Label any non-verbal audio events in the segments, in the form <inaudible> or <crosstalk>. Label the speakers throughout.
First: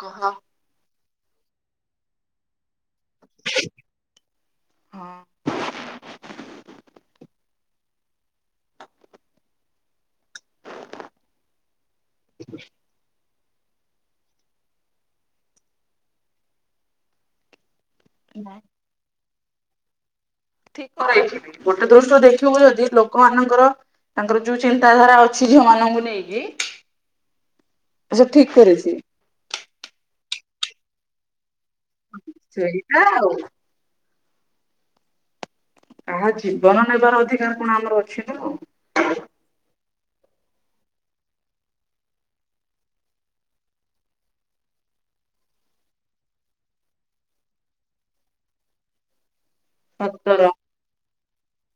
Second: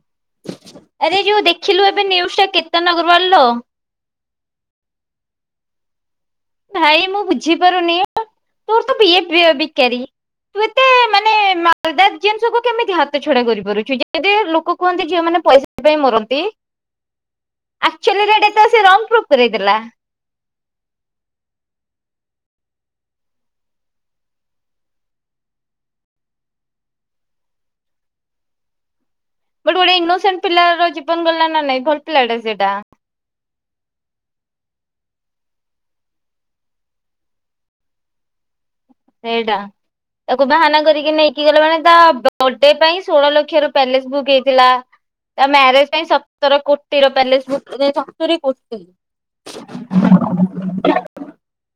Speaker 1: କହ।
Speaker 2: ଆରେ ଯୋଉ ଦେଖିଲୁ ଏବେ ନିୟୁଜଟା କେ <unintelligible>
Speaker 1: ହଁ
Speaker 2: ଭାଇ ମୁଁ ବୁଝିପାରୁନି ତୋର ତ ବିଏ ବି ବିକାରି। ତୁ ଏତେ ମାନେ ମାଲଦାର ଜିନିଷକୁୁ କେମିତି ହାତ ଛଡା କରି ଛୁ ଯେମିତି ଲୋକ କୁହନ୍ତି ଝିଅମାନେ ପଇସା ପାଇଁ ମରନ୍ତି। ଅକ୍ଚୂଆଲିରେ ଏଟା ତ ସେ ରଙ୍ଗ ପ୍ରୁଫ କରେଇଦେଲା।
Speaker 1: ଗୋଟେ ଦୃଷ୍ଟିରୁ ଦେଖିବୁ ଯଦି ଲୋକମାନଙ୍କର ତାଙ୍କର ଯୋଉ ଚିନ୍ତାଧାରା ଅଛି ଝିଅମାନଙ୍କୁ ନେଇକି ଆଛା ଠିକ କରିଛି।
Speaker 2: ଗୋଟେ ଇନୋସେଣ୍ଟ ପିଲାର ଜୀବନ ଗଲା ନା ନାଇଁ। ଭଲ ପିଲାଟା ସେଇଟା।
Speaker 1: କାହା ଜୀବନ ନେବାର ଅଧିକାର କଣ ଆମର ଅଛି ନା?
Speaker 2: ସେଇଟା। ତାକୁ ବାହାନା କରିକି ନେଇକି ଗଲେ, ମାନେ ତା ବର୍ଥଡେ ପାଇଁ ଷୋଳ ଲକ୍ଷର ପ୍ୟାଲେସ ବୁକ୍ ହେଇଥିଲା। ତା ମ୍ୟାରେଜ ପାଇଁ ସତର କୋଟିର ପ୍ୟାଲେସ ବୁକ୍, ସତୁରୀ କୋଟି।
Speaker 1: ସତର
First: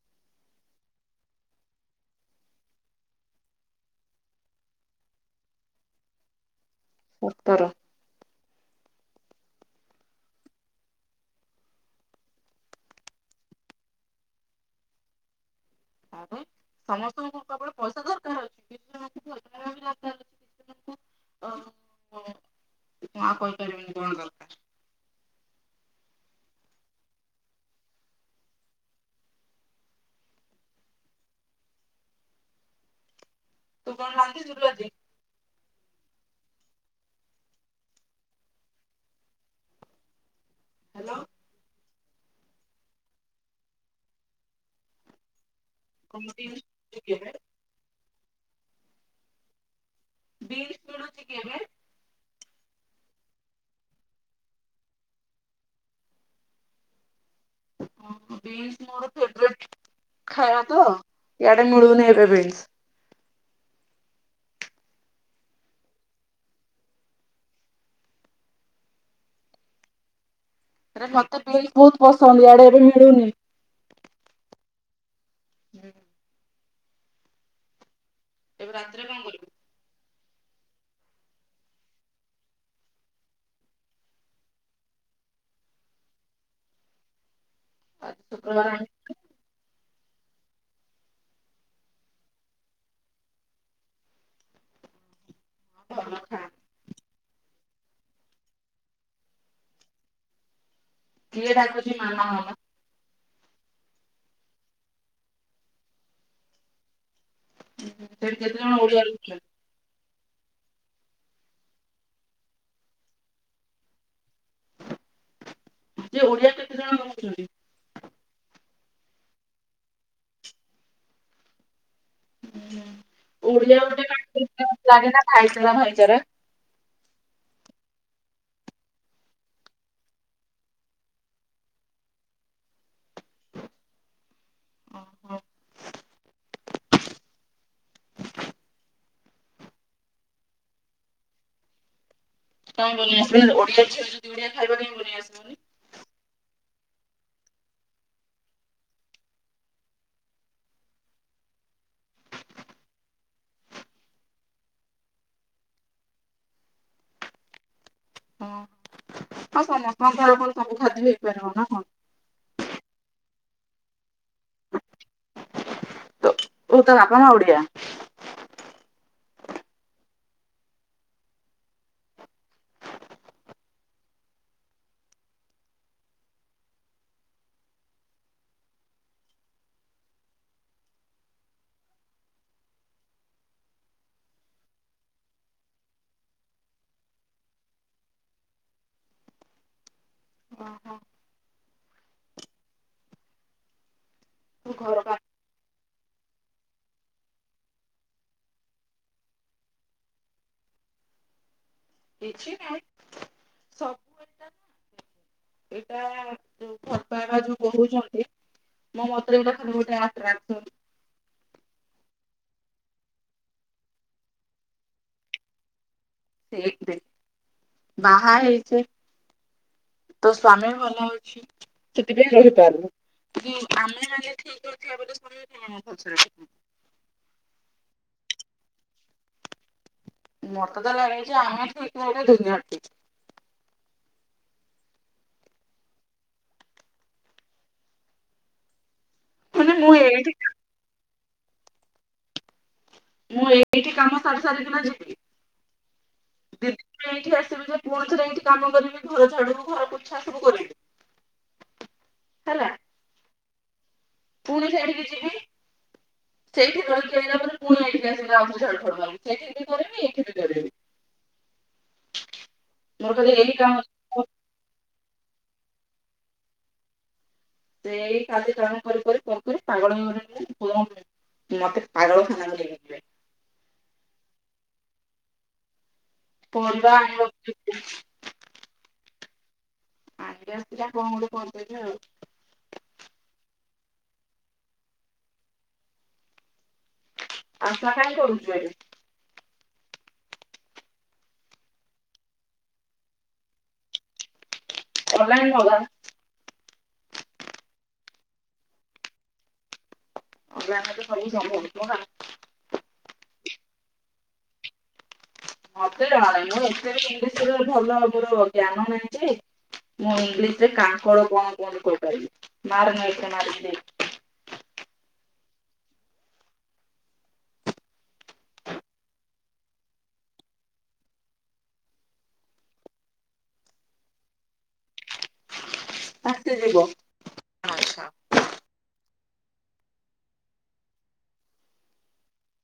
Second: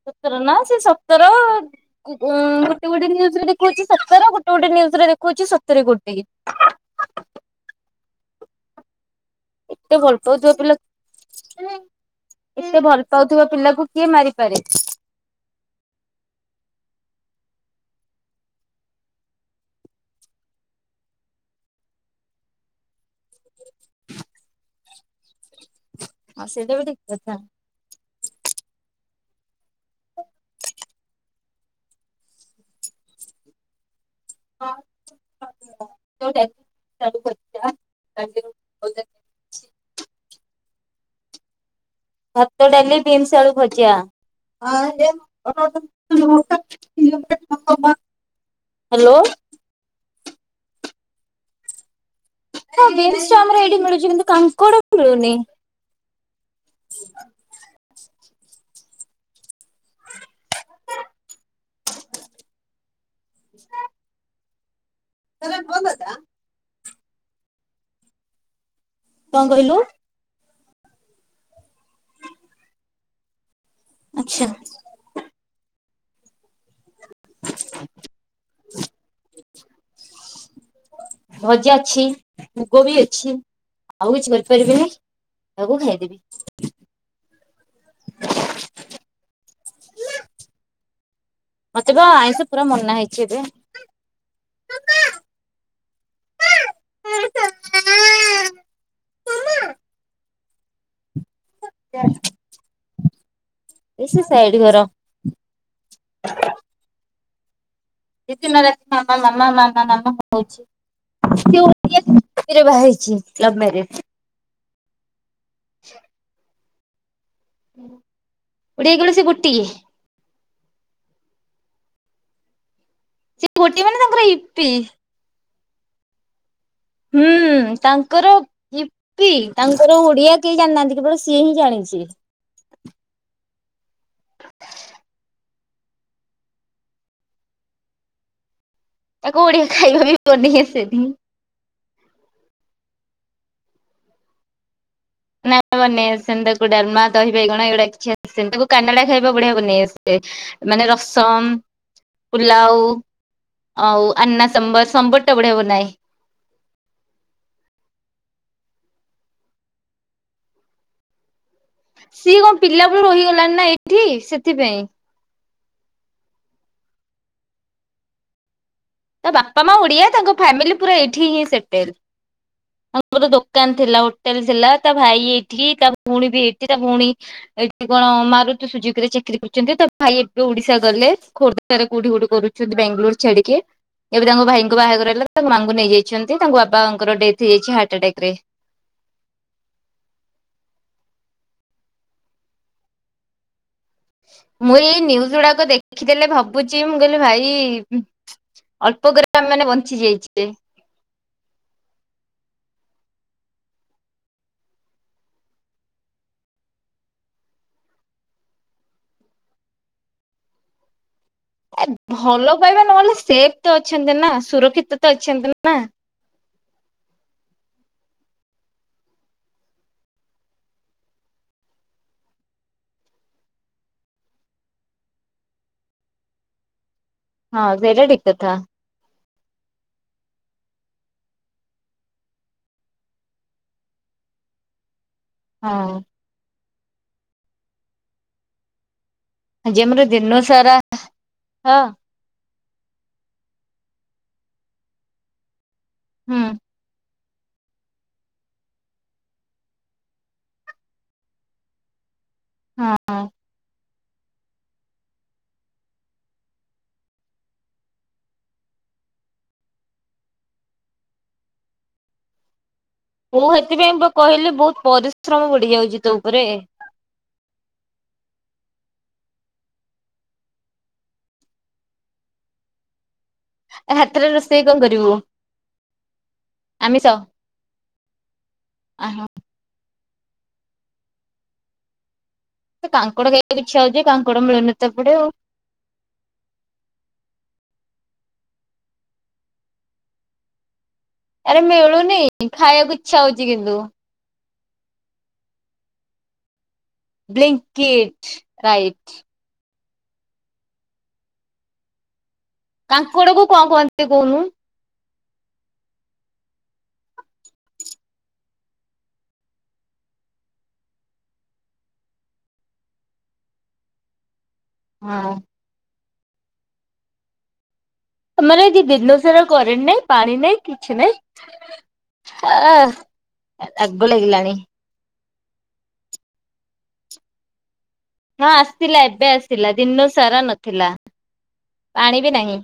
Speaker 2: ସତର ନା ସେ ସତର ଉଁ ଗୋଟେ ଗୋଟେ ନିୟୁଜରେ ଦେଖଉଛି ସତର ଗୋଟେ ଗୋଟେ ନିୟୁଜରେ ଦେଖଉଛି ସତର କୋଟି।
Speaker 1: ସତର।
Speaker 2: ଏତେ ଭଲ ପାଉଥିବା ପିଲା ଏତେ ଭଲ ପାଉଥିବା ପିଲାକୁ କିଏ ମାରିପାରେ?
Speaker 1: ଆରେ ସମସ୍ତଙ୍କୁ କେବଳ ପଇସା ଦରକାର ଅଛି <unintelligible> ନା କହିପାରିବିନି କଣ ଦରକାର?
Speaker 2: ହଁ ସେଇଟାବି ଠିକ କଥା।
Speaker 1: ତୁ କଣ ରାନ୍ଧିଥିଲୁ
Speaker 2: ହଁ।
Speaker 1: ଆଜି?
Speaker 2: <unintelligible>
Speaker 1: ହ୍ୟାଲୋ।
Speaker 2: ଭାତ, ଡାଲି, ବିମସ ଆଳୁ ଭଜା
Speaker 1: କଣ ବିନ୍ସ ମିଳୁଛି କି ଏବେ?
Speaker 2: <unintelligible> ହ୍ୟାଲୋ।
Speaker 1: ବୀନ୍ସ ମିଳୁଛିି କି ଏବେ?
Speaker 2: ହଁ ବିମ୍ସ ତ ଏଠି ମିଳୁଛି, କିନ୍ତୁ କାଙ୍କଡ ମିଳୁନି? ହ
Speaker 1: <unintelligible> ଖାଇବା ତ ଇଆଡେ ମିଳୁନି ଏବେ ବେସ
Speaker 2: ସେଇଟା ଭଲ ଟା। କଣ କହିଲୁ?
Speaker 1: ଆରେ ମତେ ବିନ୍ସ ବହୁତ ପସନ୍ଦ ଆଡେ ଏବେ ମିଳୁନି।
Speaker 2: ଆଛା।
Speaker 1: ହୁଁ।
Speaker 2: <inaudible>
Speaker 1: ଏବେ ରାତିରେ କଣ କରିବୁ?
Speaker 2: <inaudible> ଭଜା ଅଛି, ମୁଗ ବି ଅଛି, ଆଉ କିଛି କରିପାରିବିନି। ଆକୁ ଖାଇଦେବି।
Speaker 1: ଆଜି ଶୁକ୍ରବାର ଆଇଁଷ କ
Speaker 2: ମତେ ବା ଆଇଁଷ ପୁରା ମନା ହେଇଛି ଏବେ।
Speaker 1: ଭଲ ଖା କିଏ ଡାକୁଛି ମାମା ମାମା?
Speaker 2: ଏଇ ସେ ସାଇଡ ଘର। ଏ
Speaker 1: ସେଠି କେତେ
Speaker 2: ଦିନ
Speaker 1: ଜଣ
Speaker 2: ରାତି
Speaker 1: ଓଡିଆ
Speaker 2: ମାମା ମାମା
Speaker 1: ରହୁଛନ୍ତି
Speaker 2: ମାମା ମାମା ହୋ ମାମା ସିଏ ତ ଖୁସି ରେ ବାହା ହେଇଛି ଲଭ୍ ମ୍ୟାରେଜ
Speaker 1: ଯେ ଓଡ଼ିଆ କେତେ ଜଣ <unintelligible> ଛନ୍ତି?
Speaker 2: ଓଡ଼ିଆ କଣ ସିଏ ଗୋଟିଏ?
Speaker 1: ହଁ
Speaker 2: ସେ
Speaker 1: ଓଡ଼ିଆ
Speaker 2: ଗୋଟିଏ ମାନେ
Speaker 1: ଗୋଟେ
Speaker 2: ତାଙ୍କର ଇପି
Speaker 1: <inaudible> ଖାଇଛ ନା ଖାଇଚରେ।
Speaker 2: ହୁଁ ଉଁ ତାଙ୍କର ଇପ୍ପି ତାଙ୍କର ଓଡ଼ିଆ କେହି ଜାଣିନାହାନ୍ତି କେବଳ ସିଏ ହିଁ ଜାଣିଛି। ଭ
Speaker 1: ଓ ହୋ।
Speaker 2: ତାକୁ ଓଡ଼ିଆ ଖାଇବା ବି ବନେଇ ଆସେନି।
Speaker 1: କାଇଁ ମାନେ ଓଡ଼ିଆ ଝିଅ ଯଦି ଓଡ଼ିଆ ଖାଇବା କାଇଁ ବନେଇ ଆସିବନି।
Speaker 2: ନା ବନେଇ ଆସେନି ତା କୁ ଡାଲମା ଦହି ବାଇଗଣ ଏଉଡ଼ା କିଛି ଆସେନ ତାକୁ କାନାଡା ଖାଇବା ବଢିଆ ବନେଇ ଆସେ ମାନେ ରସମ୍ ପୁଲାଉ ଆଉ ଆନାସମ୍ବର୍ ସମ୍ୱର୍ ଟା ବଢ଼ିଆ ବନାଏ। <inaudible>
Speaker 1: ଅଁ ଆଉ ସମସ୍ତଙ୍କଠି ଆଉ କଣ ସବୁ ଖାଦ୍ୟ ହେଇପାରିବ ନା କଁ।
Speaker 2: ସିଏ କଁ ପିଲା ବେଳୁ ରହିଗଲାଣି ନା ଏଇଠି ସେଥିପାଇଁ।
Speaker 1: ତ ତ ତା ବାପା ମା ଓଡ଼ିଆ।
Speaker 2: ତା ବାପା ମା ଓଡ଼ିଆ ତାଙ୍କ ଫ୍ୟାମିଲି ପୁରା ଏଇଠି ହିଁ ସେଟେଲ୍। ମୋରେ ଦୋକାନ ଥିଲା ହୋଟେଲ ଥିଲା ତା ଭାଇ ଏଇଠି ତା ଭୋଉଣୀ ବି ଏଇଠି ତା ଭୋଉଣୀ ଏଇଠି କଣ ମାରୁତି ସୁଜୁକିରେ ଚାକିରି କରିଛନ୍ତି ତା ଭାଇ ଏବେ ଓଡିଶା ଗଲେ ଖୋର୍ଦ୍ଧାରେ କୋଉଠି ଗୋଟେ କରୁଛନ୍ତି ବାଙ୍ଗଲୋର୍ ଛାଡ଼ି କି। ଏବେ ତାଙ୍କ ଭାଇଙ୍କ ବାହାଘର ହେଲା ତାଙ୍କ ମାଆଙ୍କୁ ନେଇଯାଇଛନ୍ତି ତାଙ୍କ ବାପାଙ୍କର ଡେଥ୍ ହେଇଯାଇଛି ହାର୍ଟ ଆଟାକ ରେ। ଥ
Speaker 1: ଓହୋ। ତୁ
Speaker 2: ମୁଁ ଏଇ
Speaker 1: ଘର ପା
Speaker 2: ନିୟୁଜ୍ ଉଡ଼ାକ ଦେଖିଦେଲେ ଭାବୁଛି ମୁଁ କହିଲି ଭାଇ ଅଳ୍ପ କରି ଆମେମାନେ ବଞ୍ଚି ଯାଇଚେ।
Speaker 1: କିଛି ନାଇଁ ସବୁ ଏକା ନୁଅଁ। ଏଇଟା ଯୋଉ ଭଲ୍ ପାଇବା ଯୋଉ କହୁଛନ୍ତି ମ ମତରେ ଏଇଟା ଖାଲି ଗୋଟେ ଆଟ୍ ରାଙ୍କ୍ ଟୋନ୍।
Speaker 2: ଏ ଭଲ ପାଇବା ନହେଲେ ସେଫ୍ ତ ଅଛନ୍ତି ନା ସୁରକ୍ଷିତ ତ ଅଛନ୍ତି ନା।
Speaker 1: ଦେକ୍ ତେ ବାହା ହେଇଛେ ତ ସ୍ଵାମୀ ଭଲ ହୋଉଛି ସେଥିପାଇଁ ରହିପାରୁନୁ। କି ଆମେ ନା ଲେଖେଇକି ଏଠି ଅବଦ ସମୟ କାଇଁ <unintelligible> ହୋଉଛେ।
Speaker 2: ହଁ ସେଇଟା ଠିକ୍ କଥା।
Speaker 1: ମତେ ତ ଲାଗୁଛି ଆମେ ଠିକ୍ ହେଲେ ଦୁନିଆ ଠିକ୍।
Speaker 2: ହଁ।
Speaker 1: ମାନେ
Speaker 2: ଆଜି
Speaker 1: ମୁଁ
Speaker 2: ଆମର
Speaker 1: ଏଇଠି
Speaker 2: ଦିନ ସାରା ହଁ।
Speaker 1: ମୁଁ ଏତିକି କାମ ସାରି ସାରି ଦିନ ଯିବି କି?
Speaker 2: ହୁଁ
Speaker 1: ଦେ ପ୍ରାଇ ଏଠି ଆସିବି ଯେ ପୁଅ ଥରେ ଏଠି କାମ କରିବି ଘର ଝାଡ଼ିବୁ ଘର ପୋଛା ସବୁ କରିବୁ।
Speaker 2: ହଁ।
Speaker 1: ପୁଣି ସେଇଠିକି ଯିବି। ସେଇଠି ରହିକି ଆଇଲା ପରେ ପୁଣି ଏଇଠିକି ଆସିକିନା ଆଉ ଥରେ ଝାଡ଼ୁ ଫାଡ଼ୁ ମାରିବି ସେଇଠି ବି କରିବି ଏଇଠି ବି କରିବି। ମୋର ଖାଲି
Speaker 2: ମୁଁ
Speaker 1: ଏଇ
Speaker 2: ସେଥିପାଇଁ ପା
Speaker 1: କାମ
Speaker 2: କହିଲି ବୋହୁତ୍ ପରିଶ୍ରମ ବଢ଼ି ଯାଉଛି ତୋ ଉପରେ।
Speaker 1: ସେଇ କାର୍ଯ୍ୟ କାରଣ କରି କରି କରି କରି ପୁଣି ଥରେ ପାଗଳ ହେଇଗଲିଣି ମୁଁ <unintelligible> ମତେ ପାଗଳ ଖାନା ନେଇଯିବେ।
Speaker 2: ଏ ହାତରେ ରୋଷେଇ କଣ କରିବୁ।
Speaker 1: ପରିବା
Speaker 2: ଆମିଷ
Speaker 1: ଆଣି <inaudible> ଯାଇଥିଲି।
Speaker 2: ଆହା
Speaker 1: <unintelligible> କଣ ଗୋଟେ କରିଦେଇଥା ଆଉ।
Speaker 2: ମତେ କାଙ୍କଡ ଖାଇବାକୁ ଇଛା ହଉଛି ଯେ କାଙ୍କଡ ମିଳୁନ ତ ଏପଟେ ଆଉ।
Speaker 1: ଆଶା କାଇଁ କରୁଛୁ ଏବେ।
Speaker 2: ଆରେ ମିଳୁନି ଖାଇବାକୁ ଇଚ୍ଛା ହଉଛି କିନ୍ତୁ।
Speaker 1: ଅନଲାଇନ ମଗା।
Speaker 2: Blinkit right.
Speaker 1: <unintelligible>
Speaker 2: କାଙ୍କଡକୁ କଣ କୁହନ୍ତି ଟିକେ କହୁନୁ।
Speaker 1: ମତେ ଜଣାନାହିଁ ମୋର ଏତେ ବି ଇଂଲିଶ ଭଲ ଜ୍ଞାନ ନାହିଁ ଯେ ମୁଁ ଇଂଲିଶ ରେ କାଙ୍କଡ କୁ କଣ କୁହନ୍ତି କହିପାରିବି। ମାର ନେଟ୍ ରେ ମାରିକି ଦେଖ।
Speaker 2: ହଁ। ଆମର ଏଠି ଦିନସାରା କରେଣ୍ଟ ନାହିଁ ପାଣି ନାହିଁ କିଛି ନାହିଁ। ହଁ ରାଗ ଲାଗିଲାଣି।
Speaker 1: ଆସିଲେ ଯିବ। ଆଚ୍ଛା।
Speaker 2: ହଁ ଆସିଥିଲା ଏବେ ଆସିଥିଲା ଦିନ ସାରା ନଥିଲା। ପାଣି ବି ନାହିଁ।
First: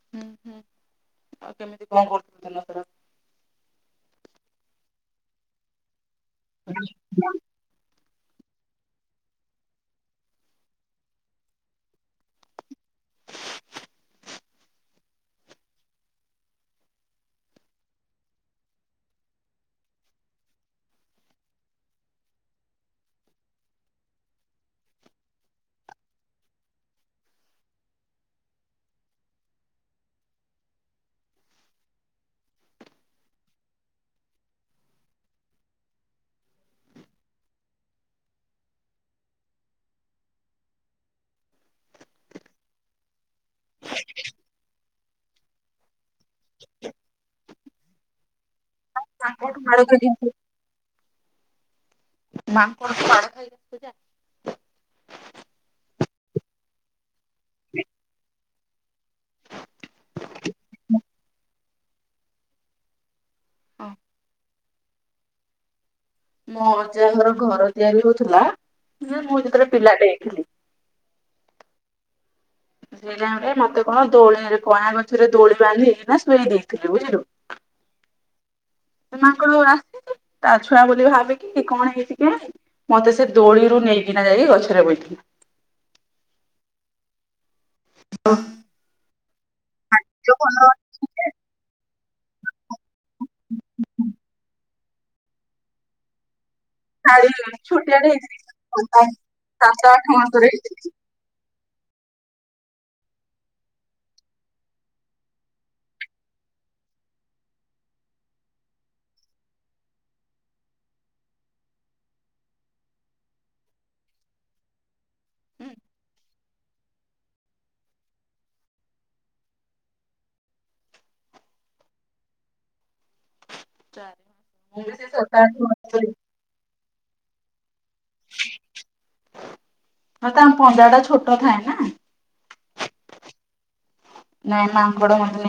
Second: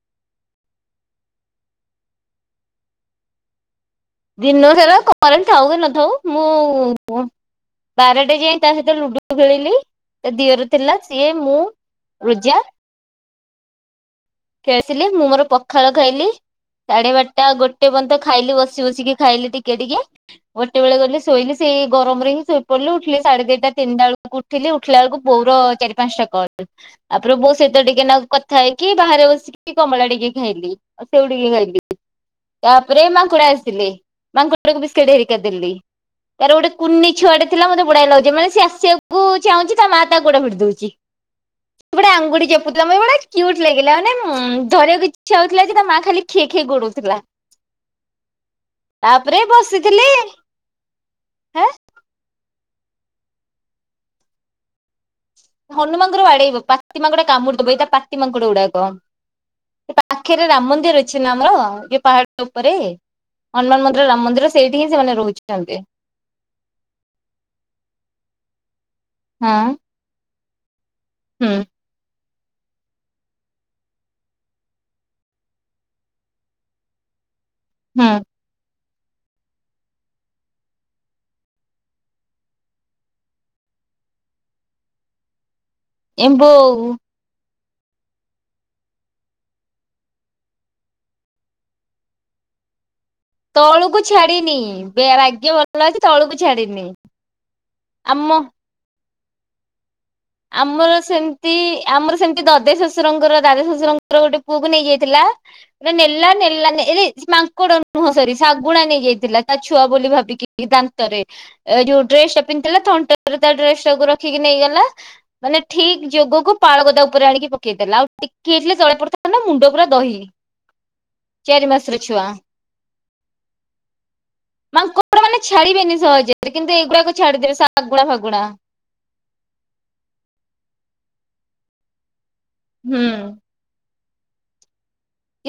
Speaker 1: ହୁଁ ହୁଁ ଆଉ କେମିତି କଣ କରୁଥିଲ ଦିନସାରା?
Speaker 2: ଦିନସାରା କରେଣ୍ଟ ଥାଉ କି ନଥାଉ
Speaker 1: <inaudible>
Speaker 2: ବାରଟେ ଯାଏ ତା ସହିତ ଲୁଡୁ ଖେଳିଲି ତା ଦିଅର ଥିଲା ସିଏ ମୁଁ ରୁଜା। ଖେଳିଥିଲି ମୁଁ ମୋର ପଖାଳ ଖାଇଲି। ସାଢେ ବାରଟା ଗୋଟେ ପର୍ଯ୍ୟନ୍ତ ଖାଇଲି ବସି ବସିକି ଖାଇଲି ଟିକେ ଟିକେ। ଗୋଟେ ବେଳେ ଗଲି ଶୋଇଲି ସେ ସେଇ ଗରମରେ ହିଁ ଶୋଇ ପଡିଲି। ଉଠିଲି ସାଢେ ଦିଟା ତିନିଟା ବେଳକୁ ଉଠିଲି। ଉଠିଲା ବେଳକୁ ବୋଉ ର ଚାରି ପାଞ୍ଚଟା କଲ। ତାପରେ ବୋଉ ସହିତ ଟିକେ ନାକୁ କଥା ହେଇକି ବାହାରେ ବସିକି କମଳା ଟିକେ ଖାଇଲି ଆଉ ସେଉ ଟିକେ ଖାଇଲି। ତାପରେ ମାଙ୍କଡ ଆସିଥିଲେ। ମାଙ୍କୁଡଙ୍କୁ ବିସ୍କେଟ ହେରିକା ଦେଲି। ତାର ଗୋଟେ କୁନି ଛୁଆଟେ ଥିଲା ମୋତେ ବଢିଆ ଲାଗୁଛି। ମାନେ ସେ ଆସିବାକୁ ଚାହୁଁଛି ତା ମା ତା ଗୋଟେ ଭିଡ଼ି ଦଉଛି। ସେ ଗୋଟେ ଆଙ୍ଗୁଠ <unintelligible> ଗୋଟେ କ୍ୟୁଟ ଲାଗିଲା ମାନେ ଧରିବାକୁ ଇଛା ହଉଥିଲା ଯେ ତା ମା ଖାଲି ଖି ଖିଇ ଗଡଉଥିଲା। ତାପରେ
Speaker 1: ମାଙ୍କଡ ମାଡ
Speaker 2: ବସିଥିଲି।
Speaker 1: ଖାଇକି
Speaker 2: ଆଁ
Speaker 1: ମାଙ୍କଡ଼ ଠୁ ମାଡ ଖାଇଚୁ। <unintelligible>
Speaker 2: ହନୁମାଙ୍କର ବାଡେଇବ ପାତି ମାଙ୍କଡ କାମୁଡିଦବ ଏଇରା ପାତିମାଙ୍କଡ ଗୁଡା। କ ଏଇ ପାଖରେ ରାମ ମନ୍ଦିର ଅଛି ନା ଆମର ଏ ପାହାଡ ଉପରେ। ହନୁମାନ
Speaker 1: ହଁ
Speaker 2: ମନ୍ଦିର ରାମ ମନ୍ଦିର ସେଇଠି ହିଁ ସେମାନେ ରହୁଛନ୍ତି।
Speaker 1: ମୋ ଅଜା ଘର ଘର ତିଆରି ହଉଥିଲା ମାନେ ମୁଁ
Speaker 2: ହଁ
Speaker 1: ଯେତେବେଳେ ପିଲାଟେ ହେଇଥିଲି।
Speaker 2: ହୁଁ।
Speaker 1: ସେଇ ଟାଇମ ରେ ମତେ କଣ ଦୋଳିରେ କଇଁଆ ଗଛରେ ଦୋଳି ବାନ୍ଧିକିନା ଶୋଏଇ ଦେଇଥିଲେ। ବୁଝିଲୁ
Speaker 2: ହୁଁ।
Speaker 1: ସେ ମାଙ୍କଡ ଗୁରା ତା ଛୁଆ ବୋଧେ ଭାବିକି କଣ ହେଇଛି କେଜାଣି ମତେ ସେ ଦୋଳିରୁ ନେଇକିନା ଯାଇ ଗଛରେ ବଇଥିଲେ।
Speaker 2: ଏମ୍ ବୋଉ।
Speaker 1: <unintelligible> ଭାଗ୍ୟ ଭଲ ଅଛି ଯେ
Speaker 2: ତଳକୁ ଛାଡିନି। ବେଳା ଭାଗ୍ୟ ଭଲ ଅଛି ତଳକୁ
Speaker 1: ଛାଡିନି। ଛୋଟିଆଟେ ହେଇଥିଲି ସାତ ଆଠ ମାସର ହେଇଥିଲି।
Speaker 2: ତି ଆମର ସେମିତି ଦଦେଇ ଶଶୁରଙ୍କର ଦାଦା ଶଶୁରଙ୍କର ଗୋଟେ ପୁଅକୁ ନେଇଯାଇଥିଲା। ମାନେ ନେଲାନି ନେଲାନି ଏ ରେ ସେ ମାଙ୍କଡ ନୁହଁ ସରି ଶାଗୁଣା ନେଇଯାଇଥିଲା ତା ଛୁଆ ବୋଲି ଭାବିକି ଦାନ୍ତରେ। ଏ ଯୋଉ ଡ୍ରେସ ଟା ପିନ୍ଧିଥିଲା ଥଣ୍ଟରେ ତା ଡ୍ରେସ ଟାକୁୁ ରଖିକି ନେଇଗଲା। ମାନେ ଠିକ୍ ଯୋଗକୁ ପାଳ ଗଦା ଉପରେ ଆଣିକି ପକେଇଦେଲା ଆଉ ଟିକେ ହେଇଥିଲେ ତଳେ ପଡିଥାନ୍ତା ମୁଣ୍ଡ ପୁରା ଦହି। ଚାରି ମାସର ଛୁଆ।
Speaker 1: ମୁଁ
Speaker 2: ମାଉଁ
Speaker 1: ବି ସେଇ
Speaker 2: କପଡ଼ା
Speaker 1: ସାତ
Speaker 2: ମାନେ
Speaker 1: ଆଠ
Speaker 2: ଛାଡିବେନି
Speaker 1: ମାସର
Speaker 2: ସହଜରେ କିନ୍ତୁ ଏଇଗୁଡାକ ଛାଡ଼ିଦେବେ ଶାଗୁଣା ଫାଗୁଣା।
Speaker 1: ହଁ ତାଙ୍କ ପଞ୍ଜା ଟା ଛୋଟ ଥାଏ ନା।
Speaker 2: ହୁଁ।
Speaker 1: <unintelligible>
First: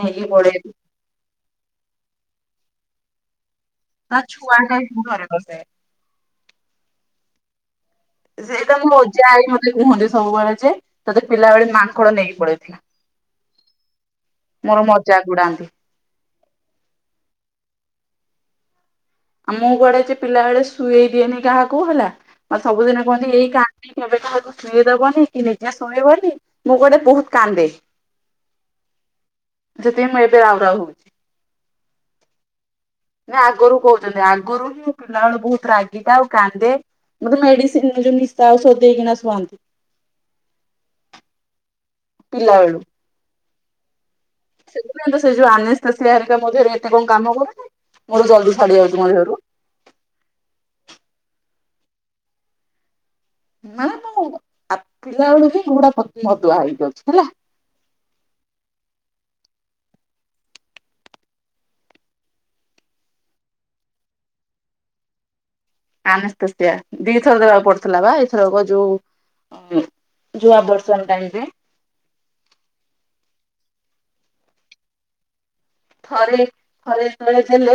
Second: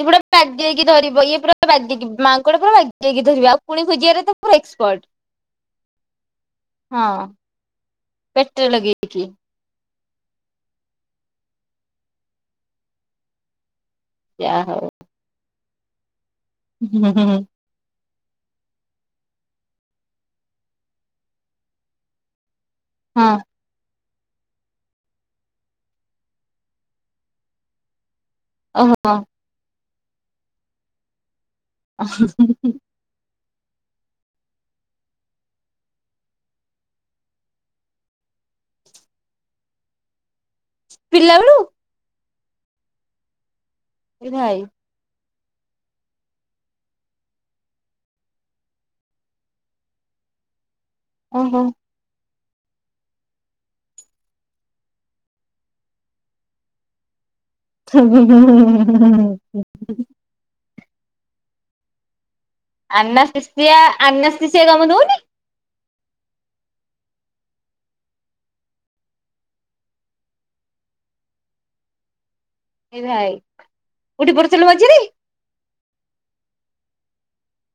Speaker 2: ଇ ଏ ପୁରା
Speaker 1: ଗୋଡେଇବେ
Speaker 2: ବାଗେଇକି ଧରିବ ଇଏ ପୁରା ବାଗେଇକି ମାଙ୍କଡ ପୁରା ବାଗେଇକି ଧରିବା ଆଉ। ଉଙ୍କୁଣୀ
Speaker 1: ତା
Speaker 2: ଖୋଜିବାରେ ତ
Speaker 1: ଛୁଆ
Speaker 2: ପୁରା
Speaker 1: ଟା
Speaker 2: ଏକ୍ସପଟ।
Speaker 1: ହିଁ ଘରେ ବସେ।
Speaker 2: ହଁ। ପେଟରେ
Speaker 1: ସେଇଡା ମୋ
Speaker 2: ଲଗେଇକି
Speaker 1: ଅଜା ଆଇ ମତେ କୁହନ୍ତି ସବୁ ସବୁବେଳେ ଯେ ତତେ ପିଲାବେଳେ ମାଙ୍କଡ ନେଇକି ପଳେଇଥିଲା।
Speaker 2: ଯାହା
Speaker 1: ମୋର
Speaker 2: ହଉ
Speaker 1: ମଜାକ୍ ଉଡାନ୍ତି।
Speaker 2: ହୁଁ ହୁଁ।
Speaker 1: ଆଉ ମୁଁ କୁଆଡେ ଯେ ପିଲା ବଳେ ଶୁଏଇ ଦିଏନି କାହାକୁ ହେଲା ମତେ ସବୁଦିନେ କୁହନ୍ତି
Speaker 2: ହଁ
Speaker 1: ଏଇ କାନ୍ଦି କେବେ କାହାକୁ ଶୁଏଇଦବନି କି ନିଜେ ଶୋଇବନି ମୁଁ କୁଆଡ଼େ ବହୁତ କାନ୍ଦେ।
Speaker 2: ଓ ହୋ।
Speaker 1: ସେଥି ପାଇଁ ମୁଁ ଏବେ ରାଉ ରାଉ ହଉଛି।
Speaker 2: ହଁ।
Speaker 1: ନା ଆଗରୁ କହୁଛନ୍ତି ଆଗରୁ ହୁଁ ମୁ ପିଲାବେଲୁ ବହୁତ ରାଗିଟା ଆଉ କାନ୍ଦେ। ମତେ ମେଡିସିନ୍ ଯଉ ନିଶା ଔଷଧ ଦେଇକିନା ଶୁଆନ୍ତି।
Speaker 2: ପିଲାବେଳୁ!
Speaker 1: ପିଲାବେଳୁ।
Speaker 2: ଏ ଭାଇ।
Speaker 1: ସେଥିପାଇଁ ତ ସେ ଯୋଉ ଆନେସ୍ ସ୍ତେସିଆ ହେରିକା ମୋ ଦେହରେ ଏତେ କଣ କାମ କରୁଛି ମୋର ଜଲଦି ଛାଡି ଯାଉଛି ମୋ ଦେହରୁ।
Speaker 2: <unintelligible> ହୁଁ ହୁଁ।
Speaker 1: ମାନେ ମୁଁ ପିଲା ବେଳୁ ହିଁ ଘୋଡା ମଦୁଆ ହେଇକି ଅଛି ହେଲା।
Speaker 2: ହୁମ୍ ହୁମ। ଆନା ସ୍ତେଶିଆ ଆନା ସ୍ତେଶିଆ କାମ ଦଉନି।
Speaker 1: ଆନାସ୍ତେସ୍ତିଆ ଦିଥର ଦେବାକୁ ପଡୁଥିଲା ବା ଏଇଥରକ ଯୋଉ ଅଁ ଯୋଉ ଆବୋଷନ୍ ଟାଇମରେ।
Speaker 2: ଏ ଭାଇ କୋଉଠି ପଢୁଥିଲୁ ମଝିରେ?
Speaker 1: ଥରେ ଥରେ ଯେତେବେଳେ ଦେଲେ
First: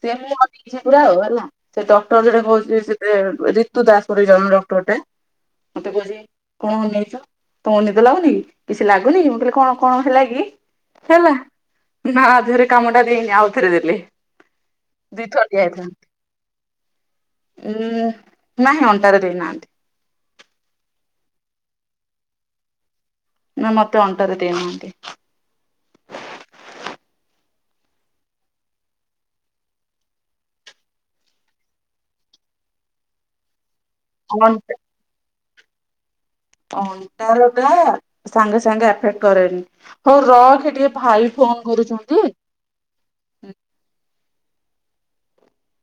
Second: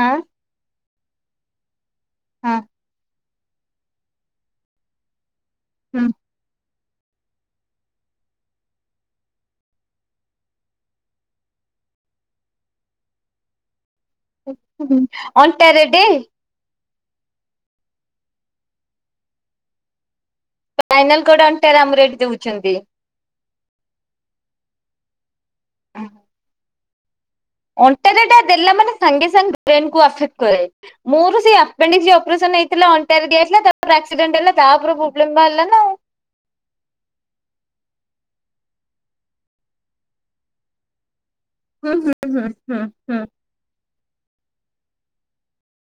Speaker 1: ସେ ମୁଁ ଅନେଇଛି ପୁରା ଆଉ ହେଲା। ସେ ଡକ୍ଟର ଜଣେ
Speaker 2: ହଁ।
Speaker 1: କହୁଛି ସେ ରିତୁ ଦାସ ପରି ଜଣେ ଡକ୍ଟରଟେ ମତେ କହୁଛି କଣ ଅନେଇଚ ତମକୁ ନିଦ ଲାଗୁନି କି କିଛି ଲାଗୁନି କି ମୁଁ କହିଲି କଣ କଣ ହେଲା କି? ହେଲା ନା ଆ ଦେହରେ କାମ ଟା ଦେଇନି ଆଉ ଥରେ ଦେ। ଦିଥର
Speaker 2: ଅଣ୍ଟାରେ ଟେ
Speaker 1: ଦିଆହେଇଥାନ୍ତା ଉଁ। ନାହିଁ ଅଣ୍ଟାରେ ଦେଇନାହାନ୍ତି।
Speaker 2: ଫାଇନାଲ କୋଉଟା ଅଣ୍ଟାରେ ଆମର ଏଠି ଦଉଛନ୍ତି।
Speaker 1: ନା ମତେ ଅଣ୍ଟାରେ ଦେଇନାହାନ୍ତି।
Speaker 2: ଅଣ୍ଟାରେ ଏଟା ଦେଲା ମାନେ ସାଙ୍ଗେ ସାଙ୍ଗେ ବ୍ରେନ କୁ ଅଫେକ୍ଟ କରେ ମୋର ସେହି ଅପେଣ୍ଡିଜ୍ ଅପରେସନ ନେଇଥିଲା ଅଣ୍ଟାରେ ଦିଆହେଇଥିଲା ତାପରେ ଆକ୍ସିଡେଣ୍ଟ ହେଲା ତାପରେ ପ୍ରୋବଲେମ ବାହାରିଲା। ନା ଆଉ।
Speaker 1: ଅଣ୍ଟା ରୁ ଦେ ସାଙ୍ଗେ ସାଙ୍ଗେ ଆଫେକ୍ଟ କରେନି, ହଉ ରଖେ ଟିକେ ଭାଇ ଫୋନ
Speaker 2: ହୁଁ ହୁଁ
Speaker 1: କରୁଛନ୍ତି।
Speaker 2: ହୁଁ ହୁଁ ହୁଁ।